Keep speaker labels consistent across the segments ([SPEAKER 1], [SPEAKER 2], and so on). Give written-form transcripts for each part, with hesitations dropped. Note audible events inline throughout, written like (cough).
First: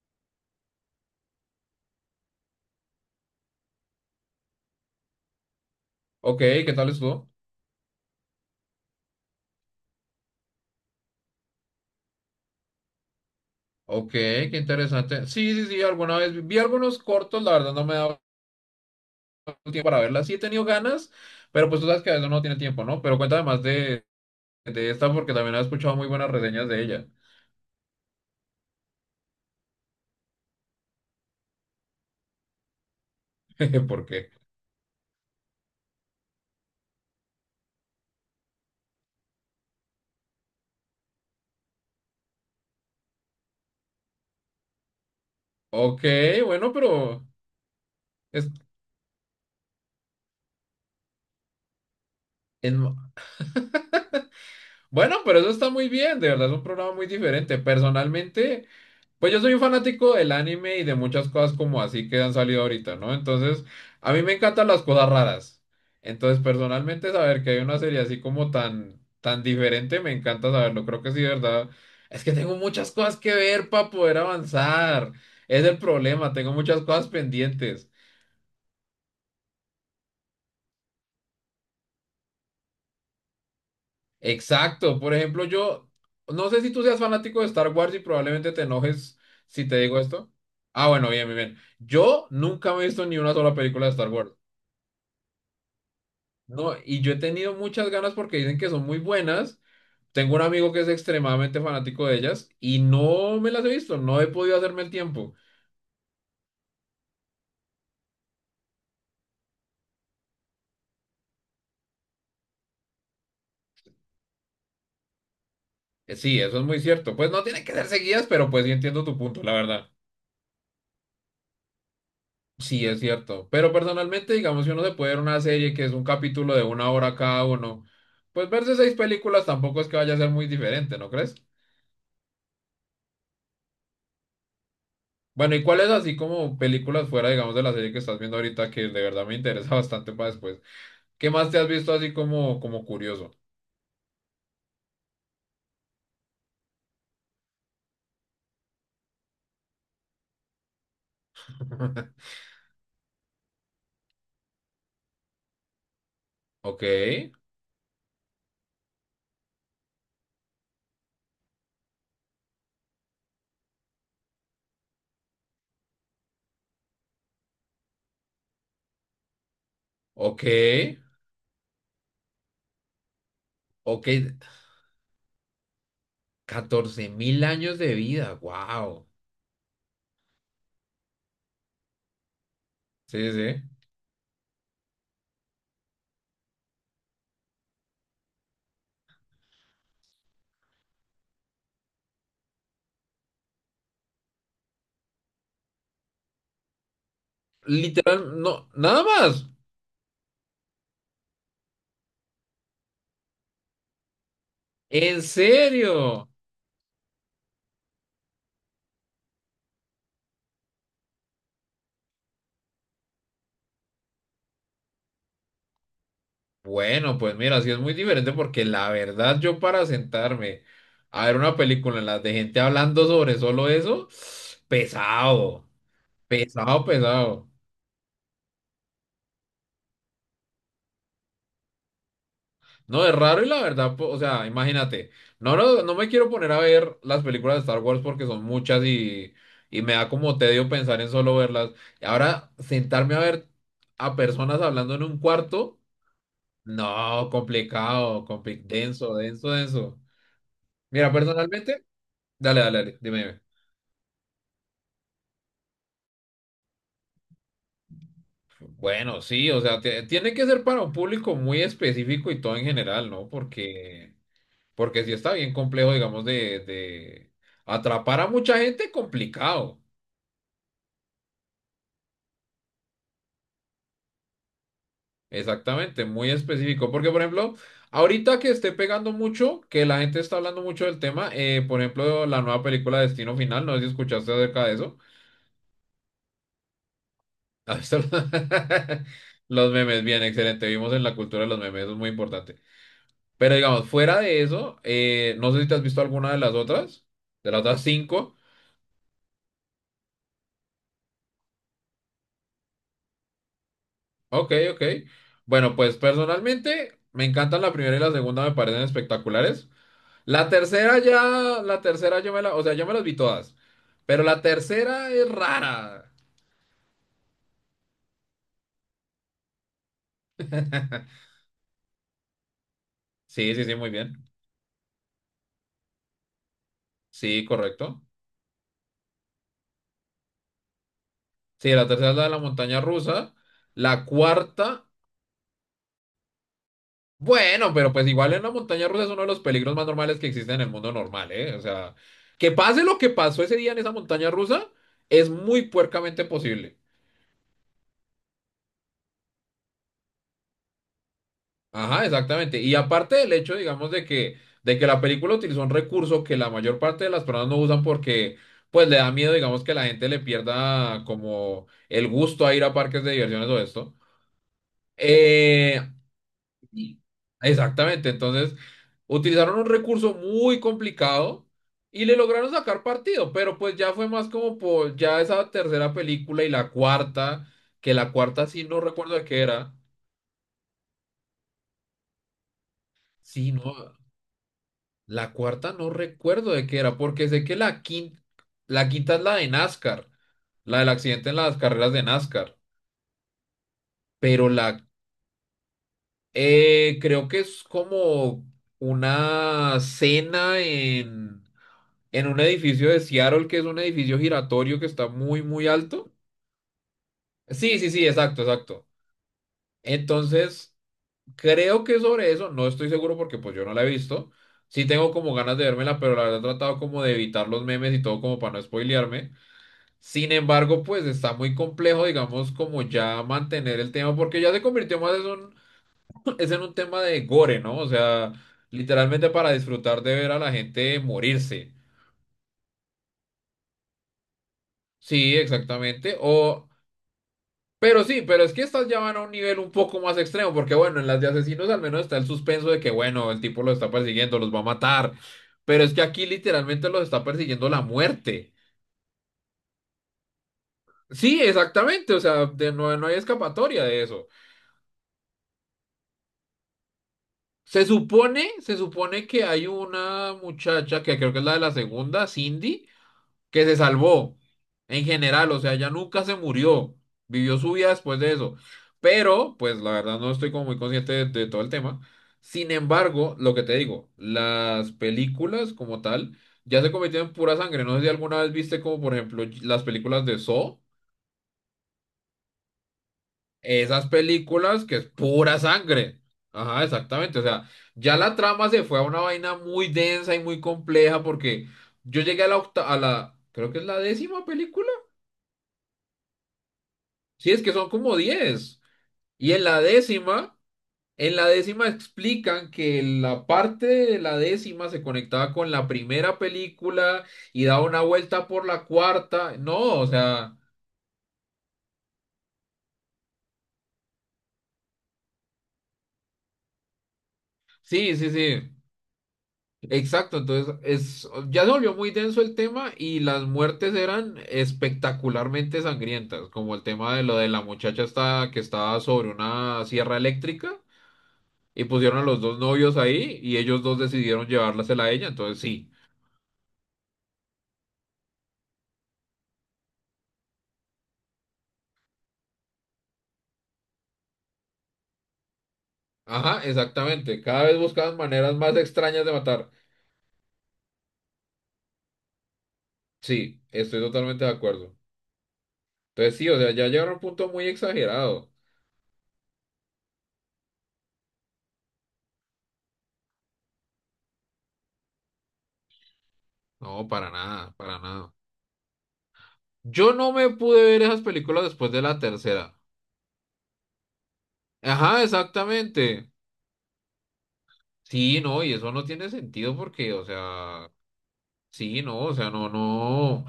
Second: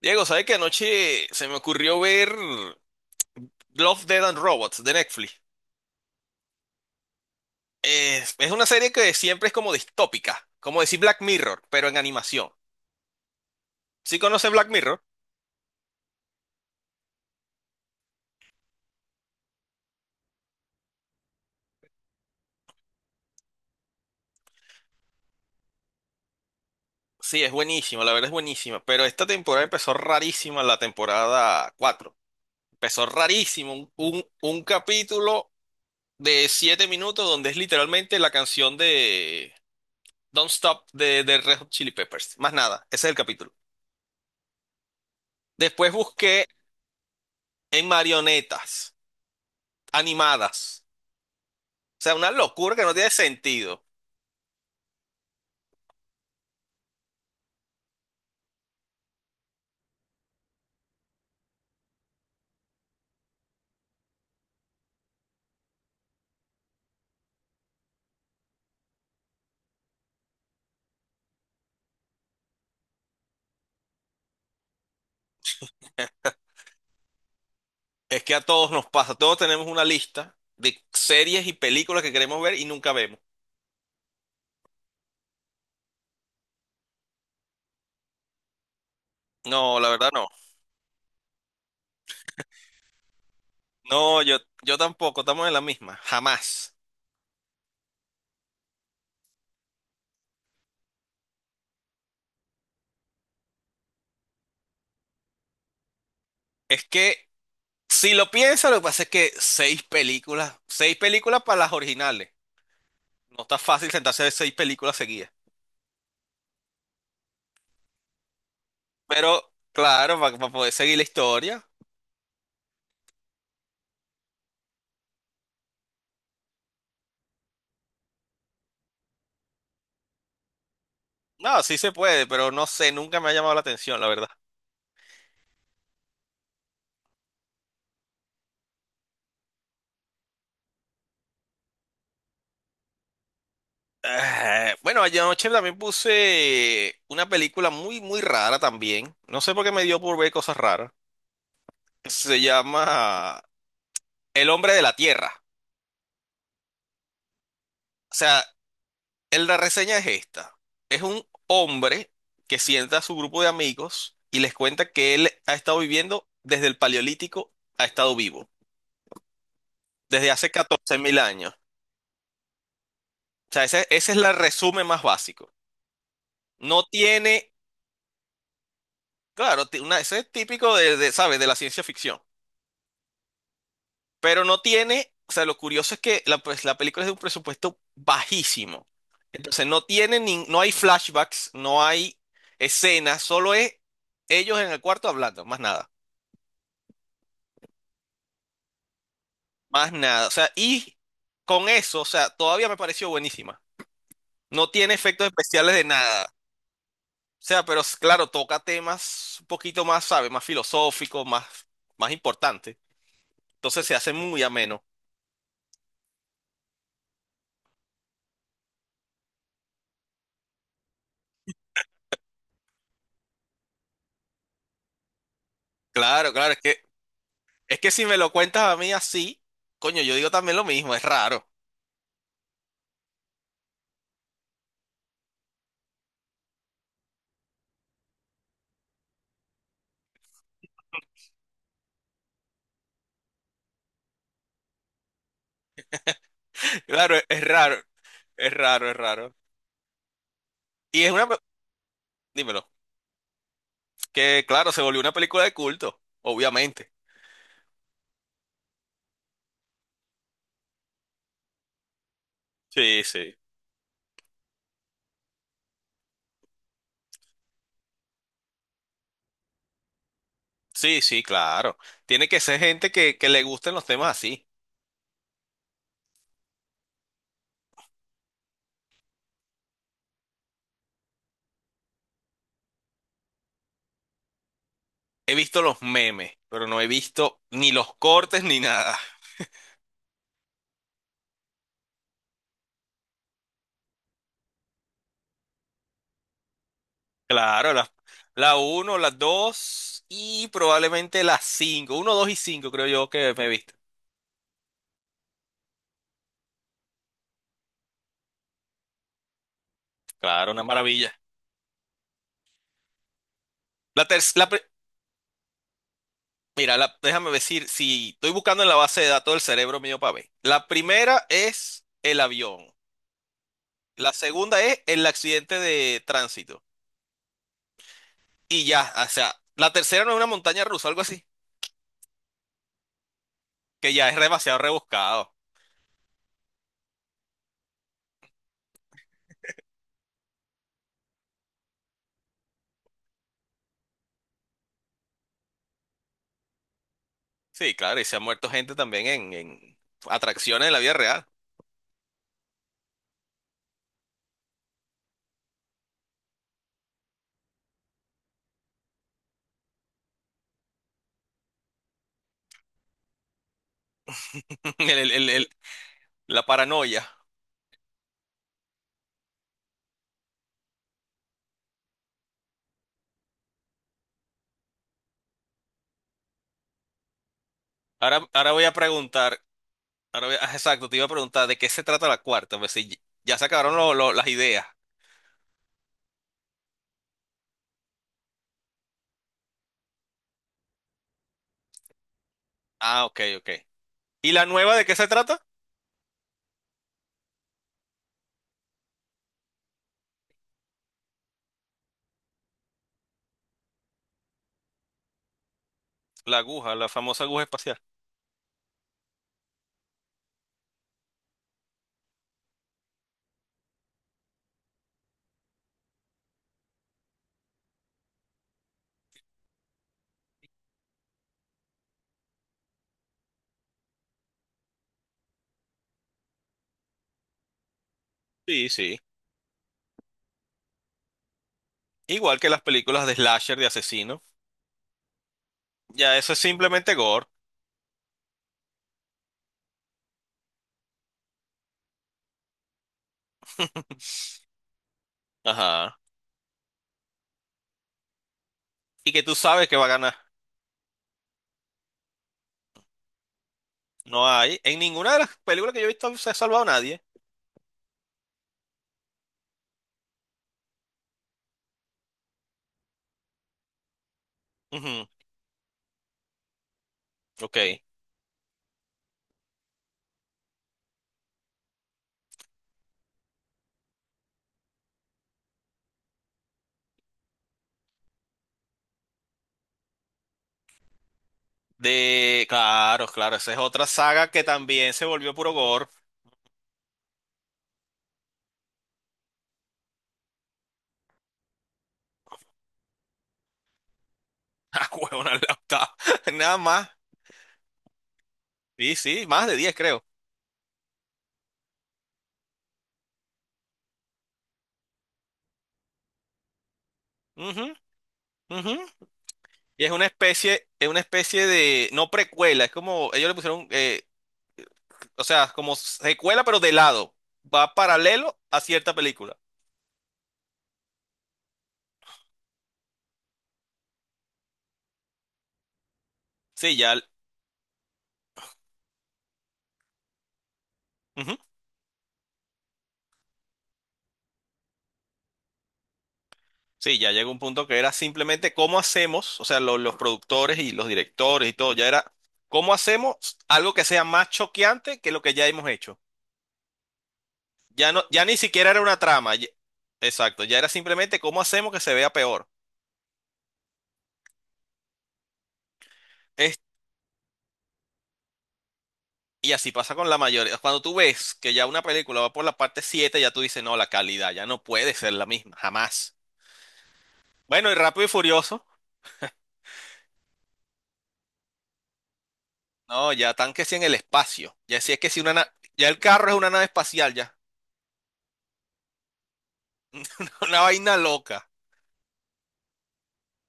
[SPEAKER 1] Diego, ¿sabes que anoche se me ocurrió ver Love, Dead and Robots de Netflix?
[SPEAKER 2] Ok, ¿qué tal estuvo?
[SPEAKER 1] Es una serie que siempre es como distópica, como decir Black Mirror, pero en animación.
[SPEAKER 2] Ok,
[SPEAKER 1] ¿Sí conoces
[SPEAKER 2] qué
[SPEAKER 1] Black Mirror?
[SPEAKER 2] interesante. Sí, sí, sí, alguna vez vi algunos cortos, la verdad no me he dado el tiempo para verlas. Sí he tenido ganas, pero pues tú sabes que a veces uno no tiene tiempo, ¿no? Pero cuéntame más de esta porque también he escuchado muy buenas reseñas de ella.
[SPEAKER 1] Sí, es buenísima, la verdad es buenísima, pero esta temporada empezó rarísima, la temporada 4. Empezó rarísimo,
[SPEAKER 2] (laughs)
[SPEAKER 1] un,
[SPEAKER 2] ¿Por
[SPEAKER 1] un,
[SPEAKER 2] qué?
[SPEAKER 1] un capítulo de 7 minutos donde es literalmente la canción de Don't Stop de Red Hot Chili Peppers. Más nada, ese es el capítulo. Después
[SPEAKER 2] Ok,
[SPEAKER 1] busqué
[SPEAKER 2] bueno,
[SPEAKER 1] en
[SPEAKER 2] es
[SPEAKER 1] marionetas animadas. O sea, una locura que no
[SPEAKER 2] en-
[SPEAKER 1] tiene sentido.
[SPEAKER 2] bueno, pero eso está muy bien, de verdad es un programa muy diferente. Personalmente, pues yo soy un fanático del anime y de muchas cosas como así que han salido ahorita, ¿no? Entonces, a mí me encantan las cosas raras. Entonces, personalmente, saber que hay una serie así como tan, tan diferente, me encanta saberlo. Creo que sí, de ¿verdad? Es que tengo muchas cosas que ver para poder avanzar. Es el problema, tengo muchas cosas pendientes.
[SPEAKER 1] Es que a todos nos pasa, todos tenemos una lista de series y películas que queremos ver y nunca vemos.
[SPEAKER 2] Exacto. Por ejemplo, yo no sé si tú seas fanático de Star Wars y probablemente te enojes si te
[SPEAKER 1] No, la
[SPEAKER 2] digo
[SPEAKER 1] verdad no.
[SPEAKER 2] esto. Ah, bueno, bien, bien, bien. Yo nunca me he visto ni una sola película de Star
[SPEAKER 1] No,
[SPEAKER 2] Wars.
[SPEAKER 1] yo tampoco, estamos en la misma, jamás.
[SPEAKER 2] No, y yo he tenido muchas ganas porque dicen que son muy buenas. Tengo un amigo que es extremadamente fanático de ellas y no me las he visto, no he podido hacerme el tiempo.
[SPEAKER 1] Es que si lo piensas, lo que pasa es que seis películas para las originales. No está fácil sentarse a ver seis películas seguidas.
[SPEAKER 2] Sí, eso es muy cierto. Pues no tienen que ser seguidas, pero pues sí entiendo tu
[SPEAKER 1] Pero
[SPEAKER 2] punto, la verdad.
[SPEAKER 1] claro, para poder seguir la historia.
[SPEAKER 2] Sí, es cierto. Pero personalmente, digamos, si uno se puede ver una serie que es un capítulo de una hora cada uno, pues verse seis películas tampoco es que vaya a ser muy diferente, ¿no crees?
[SPEAKER 1] No, sí se puede, pero no sé, nunca me ha llamado la atención, la verdad.
[SPEAKER 2] Bueno, ¿y cuáles así como películas fuera, digamos, de la serie que estás viendo ahorita que de verdad me interesa (laughs) bastante para después? ¿Qué más te has visto así como, como curioso?
[SPEAKER 1] Ah, bueno, anoche también puse una película muy, muy rara también. No sé por qué me dio por ver cosas raras.
[SPEAKER 2] (laughs)
[SPEAKER 1] Se llama El hombre de la Tierra.
[SPEAKER 2] Ok,
[SPEAKER 1] O sea, la reseña es esta. Es un hombre que sienta a su grupo de amigos y les cuenta que él ha estado viviendo desde el Paleolítico, ha estado vivo, desde
[SPEAKER 2] ok,
[SPEAKER 1] hace 14.000 años. O sea, ese,
[SPEAKER 2] ok.
[SPEAKER 1] ese es el resumen más básico. No
[SPEAKER 2] 14.000
[SPEAKER 1] tiene,
[SPEAKER 2] años de vida, wow.
[SPEAKER 1] claro, ese es típico de, ¿sabes? De la ciencia ficción.
[SPEAKER 2] Sí, sí.
[SPEAKER 1] Pero no tiene, o sea, lo curioso es que la, pues, la película es de un presupuesto bajísimo. Entonces no tiene ni, no hay flashbacks, no hay escenas, solo es ellos en el cuarto hablando, más nada,
[SPEAKER 2] Literal, no, nada más.
[SPEAKER 1] más nada. O sea, y con eso, o sea, todavía me pareció buenísima. No tiene
[SPEAKER 2] ¿En
[SPEAKER 1] efectos especiales de nada.
[SPEAKER 2] serio?
[SPEAKER 1] O sea, pero claro, toca temas un poquito más, ¿sabes? Más filosóficos, más, más importantes. Entonces se hace muy ameno.
[SPEAKER 2] Bueno, pues mira, sí es muy diferente porque la verdad yo para sentarme a ver una película en la de gente hablando sobre solo eso, pesado,
[SPEAKER 1] Claro, claro,
[SPEAKER 2] pesado, pesado.
[SPEAKER 1] es que si me lo cuentas a mí así, coño, yo digo también lo mismo, es raro.
[SPEAKER 2] No, es raro y la verdad, o sea, imagínate, no, no, no me quiero poner a ver las películas de Star Wars porque son muchas y me da como tedio pensar en solo verlas. Y ahora sentarme a ver a personas hablando en un cuarto,
[SPEAKER 1] (laughs) Claro,
[SPEAKER 2] no,
[SPEAKER 1] es raro,
[SPEAKER 2] complicado,
[SPEAKER 1] es raro, es
[SPEAKER 2] denso,
[SPEAKER 1] raro.
[SPEAKER 2] denso, denso.
[SPEAKER 1] Y es
[SPEAKER 2] Mira,
[SPEAKER 1] una,
[SPEAKER 2] personalmente, dale,
[SPEAKER 1] dímelo,
[SPEAKER 2] dale, dale, dime, dime.
[SPEAKER 1] que claro, se volvió una película de culto, obviamente.
[SPEAKER 2] Bueno, sí, o sea, tiene que ser para un público muy específico y todo en
[SPEAKER 1] Sí,
[SPEAKER 2] general, ¿no?
[SPEAKER 1] sí.
[SPEAKER 2] Porque... Porque sí está bien complejo, digamos, de atrapar a mucha gente, complicado.
[SPEAKER 1] Sí, sí, claro. Tiene que ser gente que le gusten los temas así.
[SPEAKER 2] Exactamente, muy específico. Porque, por ejemplo, ahorita que esté pegando mucho, que la gente está hablando mucho del tema, por ejemplo, la nueva película Destino Final, no sé si escuchaste acerca de eso.
[SPEAKER 1] He visto los memes, pero no he visto
[SPEAKER 2] (laughs)
[SPEAKER 1] ni
[SPEAKER 2] ¿Has
[SPEAKER 1] los
[SPEAKER 2] visto los
[SPEAKER 1] cortes ni nada.
[SPEAKER 2] (laughs) los memes? Bien, excelente. Vimos en la cultura de los memes, eso es muy importante. Pero, digamos, fuera de eso, no sé si te has visto alguna de las
[SPEAKER 1] Claro,
[SPEAKER 2] otras cinco.
[SPEAKER 1] la uno, las 2 y probablemente las cinco. Uno, dos y 5, creo yo que me he visto.
[SPEAKER 2] Ok, ok. Bueno, pues personalmente me encantan la primera y la segunda, me parecen espectaculares. La
[SPEAKER 1] Claro, una
[SPEAKER 2] tercera
[SPEAKER 1] maravilla.
[SPEAKER 2] ya, la tercera yo me la, o sea, yo me las vi todas,
[SPEAKER 1] La, ter-
[SPEAKER 2] pero la
[SPEAKER 1] la,
[SPEAKER 2] tercera es rara.
[SPEAKER 1] Mira, déjame decir, si estoy buscando en la base de datos del cerebro mío para ver. La primera
[SPEAKER 2] (laughs)
[SPEAKER 1] es el avión.
[SPEAKER 2] Sí, sí, sí, muy
[SPEAKER 1] La
[SPEAKER 2] bien.
[SPEAKER 1] segunda es el accidente de tránsito.
[SPEAKER 2] Sí, correcto.
[SPEAKER 1] Y ya, o sea, la tercera no es una montaña rusa, algo así,
[SPEAKER 2] Sí, la tercera es la de la montaña rusa. La
[SPEAKER 1] que ya es demasiado
[SPEAKER 2] cuarta,
[SPEAKER 1] rebuscado.
[SPEAKER 2] bueno, pero pues igual en la montaña rusa es uno de los peligros más normales que existen en el mundo normal, ¿eh? O sea, que pase lo que pasó ese día en esa montaña rusa, es muy puercamente posible.
[SPEAKER 1] Sí, claro, y se ha muerto gente también en atracciones de la vida real.
[SPEAKER 2] Ajá, exactamente. Y aparte del hecho, digamos, de que la película utilizó un recurso que la mayor parte de las personas no usan porque, pues, le da miedo, digamos, que la gente le pierda como el gusto a ir a parques de diversiones o esto.
[SPEAKER 1] (laughs) El- el- el- el-
[SPEAKER 2] Eh,
[SPEAKER 1] la
[SPEAKER 2] y-
[SPEAKER 1] paranoia.
[SPEAKER 2] exactamente. Entonces, utilizaron un recurso muy complicado y le lograron sacar partido, pero pues ya fue más como por ya esa tercera película y la cuarta, que la
[SPEAKER 1] Ahora,
[SPEAKER 2] cuarta
[SPEAKER 1] ahora
[SPEAKER 2] sí
[SPEAKER 1] voy a
[SPEAKER 2] no recuerdo de
[SPEAKER 1] preguntar,
[SPEAKER 2] qué era.
[SPEAKER 1] ah, exacto, te iba a preguntar de qué se trata la cuarta, pues si ya se
[SPEAKER 2] Sí, no.
[SPEAKER 1] acabaron las ideas.
[SPEAKER 2] La cuarta no recuerdo de qué era, porque sé que la quinta es la de NASCAR, la del accidente en las carreras de NASCAR,
[SPEAKER 1] Ah, ok, ok. ¿Y la
[SPEAKER 2] pero
[SPEAKER 1] nueva
[SPEAKER 2] la
[SPEAKER 1] de qué se trata?
[SPEAKER 2] creo que es como una cena en un edificio de Seattle, que es un edificio giratorio que está muy, muy alto.
[SPEAKER 1] La aguja, la famosa aguja espacial.
[SPEAKER 2] Sí, sí, sí, exacto, exacto. Entonces, creo que sobre eso, no estoy seguro porque pues yo no la he visto. Sí tengo como ganas de vérmela, pero la verdad he tratado como de evitar los memes y todo como para no spoilearme. Sin embargo, pues está muy complejo, digamos, como ya mantener el tema, porque ya se convirtió más en un, (laughs) es en un tema de gore, ¿no? O sea,
[SPEAKER 1] Sí, sí.
[SPEAKER 2] literalmente para disfrutar de ver a la gente morirse.
[SPEAKER 1] Igual que las películas de slasher de asesino.
[SPEAKER 2] Sí,
[SPEAKER 1] Ya
[SPEAKER 2] exactamente.
[SPEAKER 1] eso es
[SPEAKER 2] O,
[SPEAKER 1] simplemente gore.
[SPEAKER 2] pero sí, pero es que estas ya van a un nivel un poco más extremo, porque bueno, en las de asesinos al menos está el suspenso de que, bueno, el tipo los está
[SPEAKER 1] (laughs)
[SPEAKER 2] persiguiendo, los va a matar. Pero es
[SPEAKER 1] Ajá.
[SPEAKER 2] que aquí literalmente los está persiguiendo la muerte.
[SPEAKER 1] Y que tú sabes que va a ganar.
[SPEAKER 2] Sí, exactamente. O sea, no no hay escapatoria de
[SPEAKER 1] No
[SPEAKER 2] eso.
[SPEAKER 1] hay. En ninguna de las películas que yo he visto se ha salvado nadie.
[SPEAKER 2] Se supone que hay una muchacha que creo que es la de la segunda, Cindy, que se salvó en
[SPEAKER 1] Ujú,
[SPEAKER 2] general, o sea, ella nunca se murió,
[SPEAKER 1] ok.
[SPEAKER 2] vivió su vida después de eso. Pero, pues la verdad no estoy como muy consciente de todo el tema. Sin embargo, lo que te digo, las películas como tal ya se convirtieron en pura sangre. No sé si alguna vez viste como por ejemplo las películas de Saw,
[SPEAKER 1] De. Claro, claro. Esa es otra
[SPEAKER 2] esas
[SPEAKER 1] saga que
[SPEAKER 2] películas
[SPEAKER 1] también
[SPEAKER 2] que
[SPEAKER 1] se
[SPEAKER 2] es
[SPEAKER 1] volvió puro
[SPEAKER 2] pura
[SPEAKER 1] gore. (laughs)
[SPEAKER 2] sangre. Ajá, exactamente. O sea, ya la trama se fue a una vaina muy densa y muy compleja porque yo llegué a la creo que es la décima película.
[SPEAKER 1] Ah, huevona, la octava. (laughs) Nada más.
[SPEAKER 2] Sí, es que son como 10.
[SPEAKER 1] Sí, sí, más
[SPEAKER 2] Y
[SPEAKER 1] de 10 creo.
[SPEAKER 2] en la décima explican que la parte de la décima se conectaba con la primera película
[SPEAKER 1] Ujú,
[SPEAKER 2] y daba una vuelta por
[SPEAKER 1] ujú.
[SPEAKER 2] la cuarta. No,
[SPEAKER 1] Y
[SPEAKER 2] o sea,
[SPEAKER 1] es una especie de. No precuela, es como. Ellos le pusieron. O sea, como secuela, pero de lado. Va
[SPEAKER 2] sí, sí,
[SPEAKER 1] paralelo a
[SPEAKER 2] sí.
[SPEAKER 1] cierta película.
[SPEAKER 2] Exacto, entonces es, ya se volvió muy denso el tema y las muertes eran espectacularmente sangrientas, como
[SPEAKER 1] Sí,
[SPEAKER 2] el
[SPEAKER 1] ya.
[SPEAKER 2] tema de lo de la muchacha esta que estaba sobre una sierra eléctrica
[SPEAKER 1] Ujú.
[SPEAKER 2] y pusieron a los dos novios ahí y ellos dos decidieron llevársela a ella, entonces sí.
[SPEAKER 1] Sí, ya llegó un punto que era simplemente cómo hacemos, o sea, los productores y los directores y todo, ya era cómo hacemos algo que sea más choqueante que lo que ya hemos hecho.
[SPEAKER 2] Ajá, exactamente, cada vez
[SPEAKER 1] Ya no,
[SPEAKER 2] buscaban
[SPEAKER 1] ya ni
[SPEAKER 2] maneras
[SPEAKER 1] siquiera
[SPEAKER 2] más
[SPEAKER 1] era una
[SPEAKER 2] extrañas de
[SPEAKER 1] trama.
[SPEAKER 2] matar.
[SPEAKER 1] Exacto, ya era simplemente cómo hacemos que se vea peor.
[SPEAKER 2] Sí, estoy totalmente de acuerdo. Entonces sí,
[SPEAKER 1] Es-
[SPEAKER 2] o sea, ya llegaron a un punto muy exagerado.
[SPEAKER 1] y así pasa con la mayoría. Cuando tú ves que ya una película va por la parte 7, ya tú dices, no, la calidad ya no puede ser la misma, jamás.
[SPEAKER 2] No, para
[SPEAKER 1] Bueno,
[SPEAKER 2] nada,
[SPEAKER 1] y
[SPEAKER 2] para
[SPEAKER 1] Rápido y
[SPEAKER 2] nada.
[SPEAKER 1] Furioso.
[SPEAKER 2] Yo no me pude ver esas películas después de la tercera.
[SPEAKER 1] No, ya están que si en el espacio. Ya si es que si
[SPEAKER 2] Ajá,
[SPEAKER 1] ya el carro
[SPEAKER 2] exactamente.
[SPEAKER 1] es una nave espacial, ya.
[SPEAKER 2] Sí, no, y eso no tiene sentido porque, o
[SPEAKER 1] (laughs) Una
[SPEAKER 2] sea,
[SPEAKER 1] vaina loca.
[SPEAKER 2] sí, no, o sea, no, no.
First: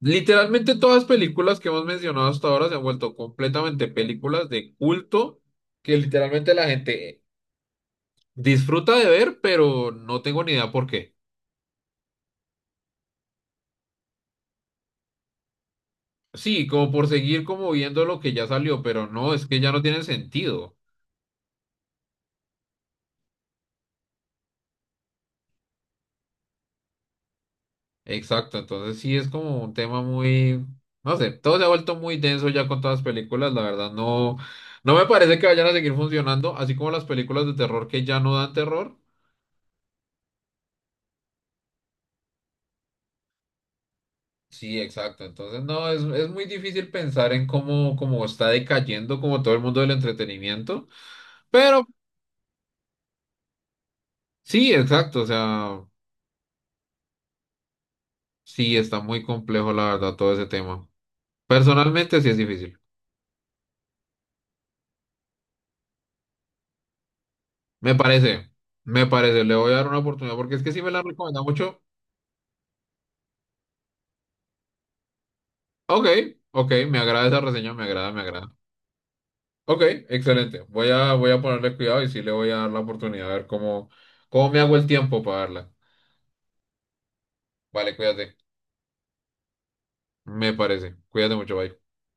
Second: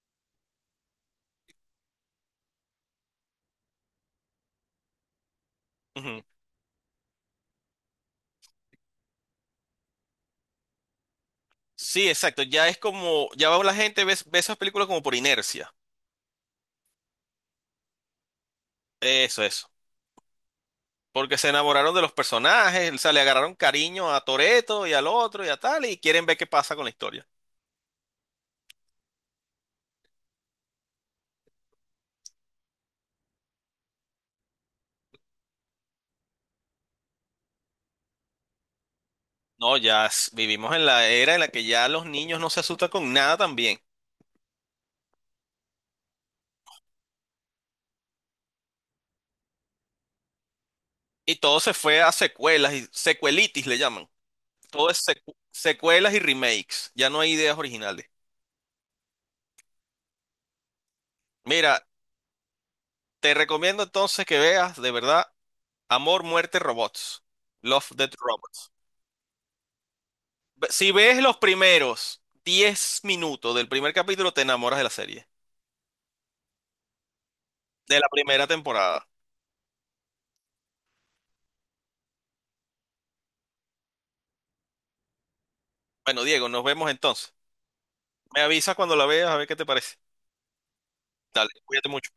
[SPEAKER 2] Literalmente todas las películas que hemos mencionado hasta ahora se han vuelto completamente películas de culto que
[SPEAKER 1] Ujú.
[SPEAKER 2] literalmente la gente disfruta de ver, pero no tengo ni idea por qué.
[SPEAKER 1] Sí, exacto. Ya es como, ya va la gente ve, ve esas películas como por inercia.
[SPEAKER 2] Sí, como por seguir como viendo lo que ya salió, pero no,
[SPEAKER 1] Eso,
[SPEAKER 2] es que
[SPEAKER 1] eso.
[SPEAKER 2] ya no tiene sentido.
[SPEAKER 1] Porque se enamoraron de los personajes, o sea, le agarraron cariño a Toreto y al otro y a tal, y quieren ver qué pasa con la historia.
[SPEAKER 2] Exacto, entonces sí es como un tema muy, no sé, todo se ha vuelto muy denso ya con todas las películas, la verdad no, no me parece que vayan a seguir funcionando, así como las películas de terror que ya no dan terror.
[SPEAKER 1] No, vivimos en la era en la que ya los niños no se asustan con nada también.
[SPEAKER 2] Sí, exacto, entonces no, es muy difícil pensar en cómo, cómo está decayendo como todo el mundo del entretenimiento,
[SPEAKER 1] Y todo se
[SPEAKER 2] pero
[SPEAKER 1] fue a secuelas y secuelitis le llaman.
[SPEAKER 2] sí,
[SPEAKER 1] Todo es
[SPEAKER 2] exacto, o sea,
[SPEAKER 1] secuelas y remakes. Ya no hay ideas originales.
[SPEAKER 2] sí está muy complejo la verdad todo ese tema.
[SPEAKER 1] Mira,
[SPEAKER 2] Personalmente sí es difícil,
[SPEAKER 1] te recomiendo entonces que veas de verdad Amor, Muerte, Robots. Love,
[SPEAKER 2] me
[SPEAKER 1] Death
[SPEAKER 2] parece,
[SPEAKER 1] Robots.
[SPEAKER 2] me parece, le voy a dar una oportunidad porque es que sí me
[SPEAKER 1] Si
[SPEAKER 2] la
[SPEAKER 1] ves los
[SPEAKER 2] recomienda mucho.
[SPEAKER 1] primeros 10 minutos del primer capítulo, te enamoras de la serie,
[SPEAKER 2] Ok, ok, me agrada esa reseña, me
[SPEAKER 1] de la
[SPEAKER 2] agrada, me
[SPEAKER 1] primera
[SPEAKER 2] agrada.
[SPEAKER 1] temporada.
[SPEAKER 2] Ok, excelente. Voy a ponerle cuidado y sí le voy a dar la oportunidad a ver cómo me hago el tiempo para darla.
[SPEAKER 1] Bueno, Diego, nos vemos entonces.
[SPEAKER 2] Vale, cuídate.
[SPEAKER 1] Me avisas cuando la veas a ver qué te parece.
[SPEAKER 2] Me parece. Cuídate
[SPEAKER 1] Dale,
[SPEAKER 2] mucho, bye.
[SPEAKER 1] cuídate mucho.